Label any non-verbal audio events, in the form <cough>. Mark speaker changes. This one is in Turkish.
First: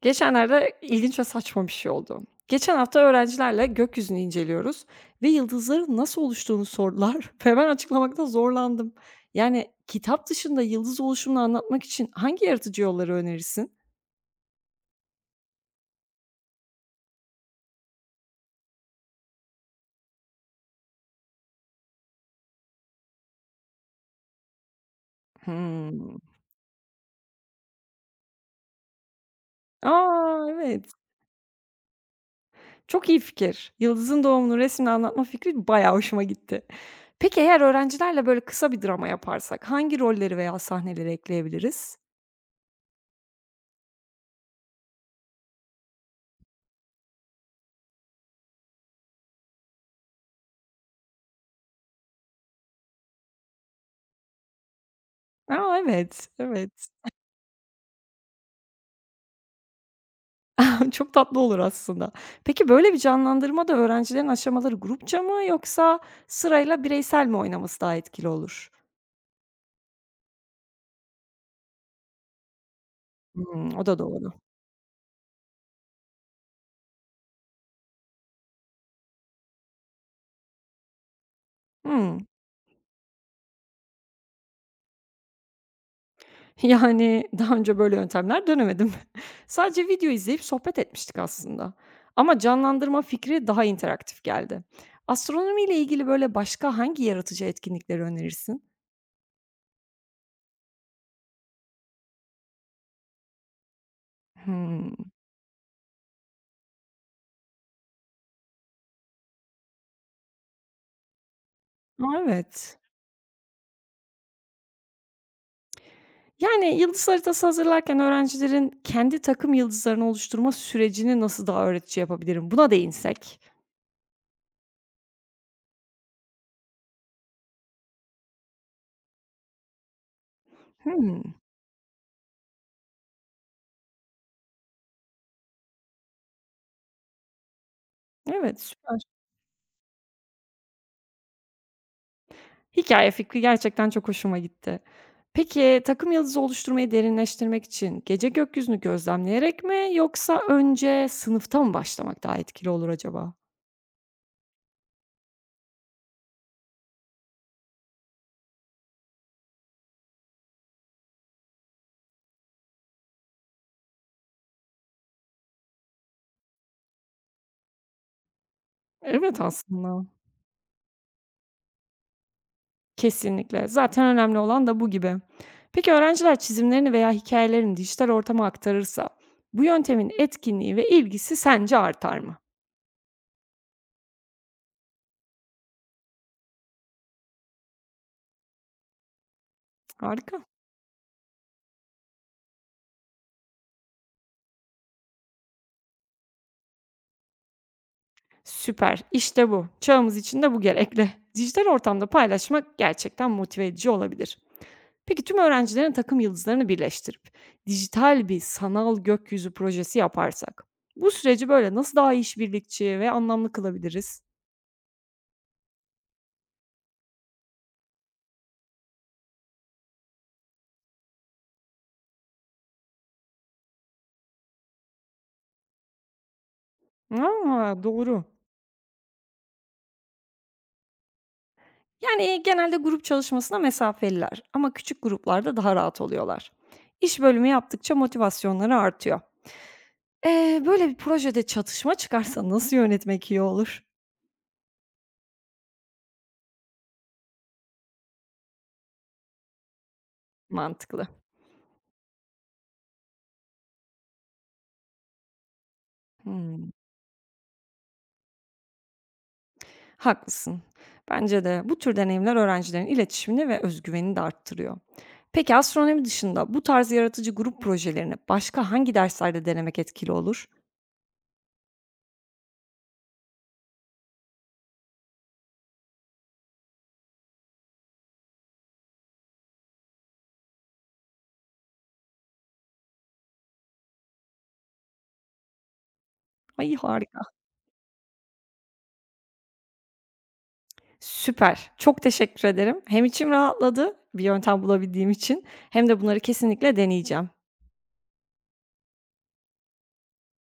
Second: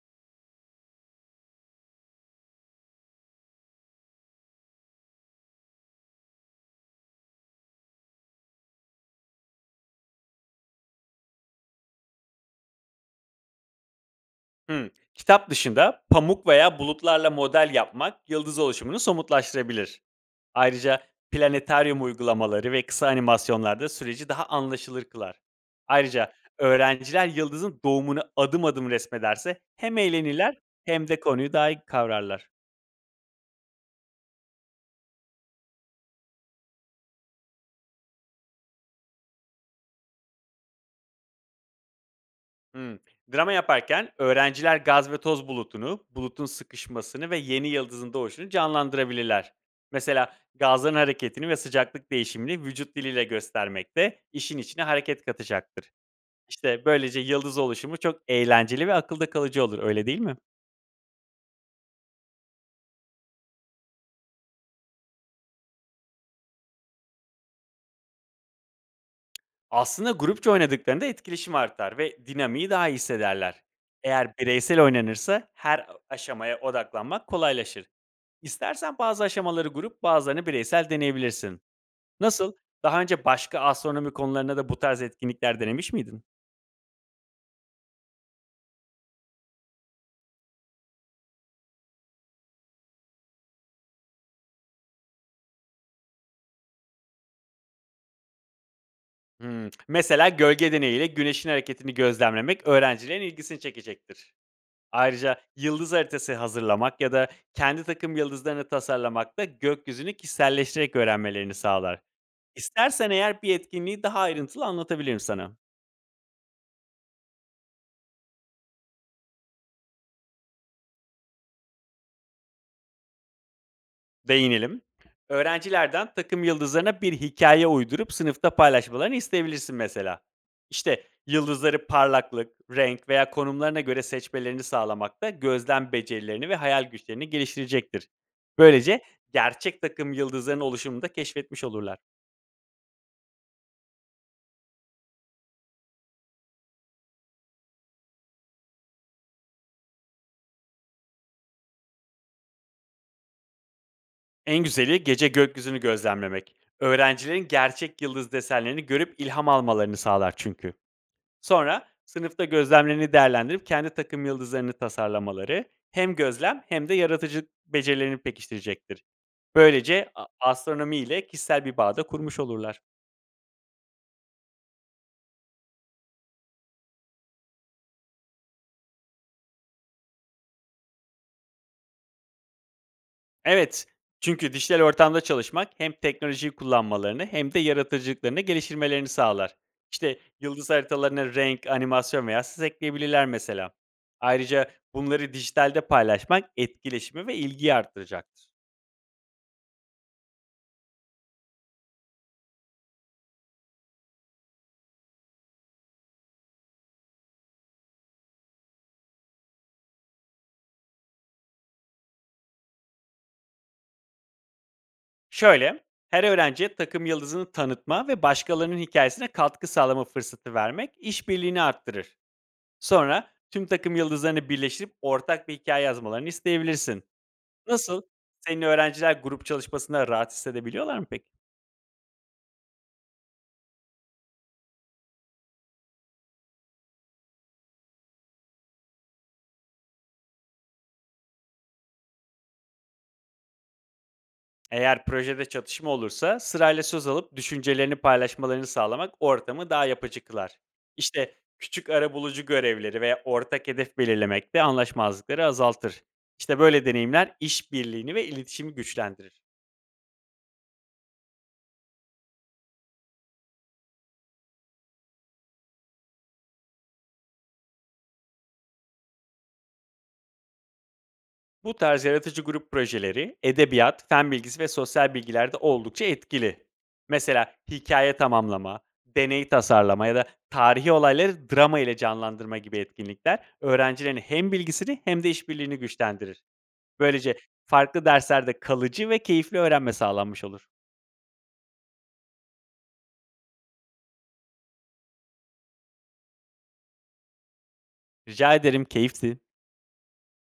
Speaker 1: Geçenlerde ilginç ve saçma bir şey oldu. Geçen hafta öğrencilerle gökyüzünü inceliyoruz ve yıldızların nasıl oluştuğunu sordular <laughs> ve ben açıklamakta zorlandım. Yani kitap dışında yıldız oluşumunu anlatmak için hangi yaratıcı yolları önerirsin?
Speaker 2: Hımm. Kitap dışında pamuk veya bulutlarla model yapmak yıldız oluşumunu somutlaştırabilir. Ayrıca planetaryum uygulamaları ve kısa animasyonlar da süreci daha anlaşılır kılar.
Speaker 1: Hmm.
Speaker 2: Ayrıca öğrenciler yıldızın doğumunu adım adım resmederse hem
Speaker 1: Aa,
Speaker 2: eğlenirler
Speaker 1: evet.
Speaker 2: hem de konuyu daha iyi kavrarlar.
Speaker 1: Çok iyi fikir. Yıldızın doğumunu resimle anlatma fikri bayağı hoşuma gitti. Peki eğer öğrencilerle böyle kısa bir drama yaparsak hangi rolleri veya sahneleri ekleyebiliriz?
Speaker 2: Hımm. Drama yaparken öğrenciler gaz ve toz bulutunu, bulutun sıkışmasını ve yeni yıldızın doğuşunu canlandırabilirler. Mesela gazların hareketini ve sıcaklık değişimini vücut diliyle göstermek de işin içine hareket
Speaker 1: Aa,
Speaker 2: katacaktır.
Speaker 1: evet,
Speaker 2: İşte
Speaker 1: evet.
Speaker 2: böylece yıldız oluşumu çok eğlenceli ve akılda kalıcı olur, öyle değil mi?
Speaker 1: <laughs> Çok tatlı olur aslında. Peki böyle bir canlandırmada öğrencilerin aşamaları grupça mı yoksa sırayla bireysel mi oynaması daha etkili olur?
Speaker 2: Aslında grupça oynadıklarında etkileşim artar ve dinamiği daha iyi hissederler.
Speaker 1: Hımm, o da doğru.
Speaker 2: Eğer bireysel oynanırsa her aşamaya odaklanmak kolaylaşır. İstersen bazı aşamaları grup, bazılarını bireysel deneyebilirsin.
Speaker 1: Hımm.
Speaker 2: Nasıl? Daha önce başka astronomi konularına da bu tarz etkinlikler denemiş miydin?
Speaker 1: <laughs> Yani, daha önce böyle yöntemler denemedim. <laughs> Sadece video izleyip sohbet etmiştik aslında ama canlandırma fikri daha interaktif geldi. Astronomi ile ilgili böyle başka hangi yaratıcı etkinlikleri önerirsin?
Speaker 2: Hımm. Mesela gölge deneyiyle güneşin hareketini gözlemlemek öğrencilerin ilgisini çekecektir.
Speaker 1: Hımm.
Speaker 2: Ayrıca yıldız haritası hazırlamak ya da kendi takım yıldızlarını tasarlamak da gökyüzünü kişiselleştirerek öğrenmelerini sağlar.
Speaker 1: A, evet.
Speaker 2: İstersen eğer bir etkinliği daha ayrıntılı anlatabilirim sana.
Speaker 1: Yani, yıldız haritası hazırlarken öğrencilerin kendi takım yıldızlarını oluşturma sürecini nasıl daha öğretici yapabilirim? Buna değinsek.
Speaker 2: Değinelim. Öğrencilerden takım yıldızlarına bir hikaye uydurup sınıfta paylaşmalarını isteyebilirsin mesela. İşte,
Speaker 1: Hımm.
Speaker 2: yıldızları parlaklık, renk veya konumlarına göre seçmelerini sağlamak da gözlem becerilerini ve hayal güçlerini geliştirecektir.
Speaker 1: Evet, süper.
Speaker 2: Böylece gerçek takım yıldızlarının oluşumunu da keşfetmiş olurlar.
Speaker 1: Hikaye fikri gerçekten çok hoşuma gitti. Peki, takım yıldızı oluşturmayı derinleştirmek için gece gökyüzünü gözlemleyerek mi yoksa önce sınıfta mı başlamak daha etkili olur acaba?
Speaker 2: En güzeli gece gökyüzünü gözlemlemek. Öğrencilerin gerçek yıldız desenlerini görüp ilham almalarını sağlar çünkü. Sonra sınıfta gözlemlerini değerlendirip kendi takım yıldızlarını tasarlamaları hem gözlem hem de yaratıcı becerilerini pekiştirecektir.
Speaker 1: Evet, aslında.
Speaker 2: Böylece astronomi ile kişisel bir bağda kurmuş olurlar.
Speaker 1: Kesinlikle. Zaten önemli olan da bu gibi. Peki öğrenciler çizimlerini veya hikayelerini dijital ortama aktarırsa bu yöntemin etkinliği ve ilgisi sence artar mı?
Speaker 2: Evet, çünkü dijital ortamda çalışmak hem teknolojiyi kullanmalarını hem de yaratıcılıklarını geliştirmelerini sağlar. İşte
Speaker 1: Harika.
Speaker 2: yıldız haritalarına renk, animasyon veya ses ekleyebilirler mesela. Ayrıca bunları dijitalde paylaşmak etkileşimi ve ilgiyi arttıracaktır.
Speaker 1: Süper. İşte bu. Çağımız için de bu gerekli. Dijital ortamda paylaşmak gerçekten motive edici olabilir. Peki tüm öğrencilerin takım yıldızlarını birleştirip dijital bir sanal gökyüzü projesi yaparsak bu süreci böyle nasıl daha işbirlikçi ve anlamlı kılabiliriz?
Speaker 2: Şöyle, her öğrenciye takım yıldızını tanıtma ve başkalarının hikayesine katkı sağlama fırsatı vermek işbirliğini arttırır. Sonra tüm takım yıldızlarını birleştirip ortak bir hikaye yazmalarını isteyebilirsin.
Speaker 1: Aa,
Speaker 2: Nasıl?
Speaker 1: doğru.
Speaker 2: Senin öğrenciler grup çalışmasında rahat hissedebiliyorlar mı peki?
Speaker 1: Yani, genelde grup çalışmasına mesafeliler ama küçük gruplarda daha rahat oluyorlar. İş bölümü yaptıkça motivasyonları artıyor. Böyle bir projede çatışma çıkarsa nasıl yönetmek iyi olur?
Speaker 2: Eğer projede çatışma olursa sırayla söz alıp düşüncelerini paylaşmalarını sağlamak ortamı daha yapıcı kılar.
Speaker 1: Mantıklı.
Speaker 2: İşte küçük arabulucu görevleri veya ortak hedef belirlemek de anlaşmazlıkları azaltır. İşte
Speaker 1: Hımm,
Speaker 2: böyle deneyimler işbirliğini ve iletişimi güçlendirir.
Speaker 1: haklısın. Bence de bu tür deneyimler öğrencilerin iletişimini ve özgüvenini de arttırıyor. Peki astronomi dışında bu tarz yaratıcı grup projelerini başka hangi derslerde denemek etkili olur?
Speaker 2: Bu tarz yaratıcı grup projeleri edebiyat, fen bilgisi ve sosyal bilgilerde oldukça etkili. Mesela hikaye tamamlama, deney tasarlama ya da tarihi olayları drama ile canlandırma gibi etkinlikler öğrencilerin hem bilgisini hem de işbirliğini güçlendirir.
Speaker 1: Ay, harika.
Speaker 2: Böylece farklı derslerde kalıcı ve keyifli öğrenme sağlanmış olur.
Speaker 1: Süper. Çok teşekkür ederim. Hem içim rahatladı bir yöntem bulabildiğim için hem de bunları kesinlikle deneyeceğim.
Speaker 2: Rica ederim, keyifti.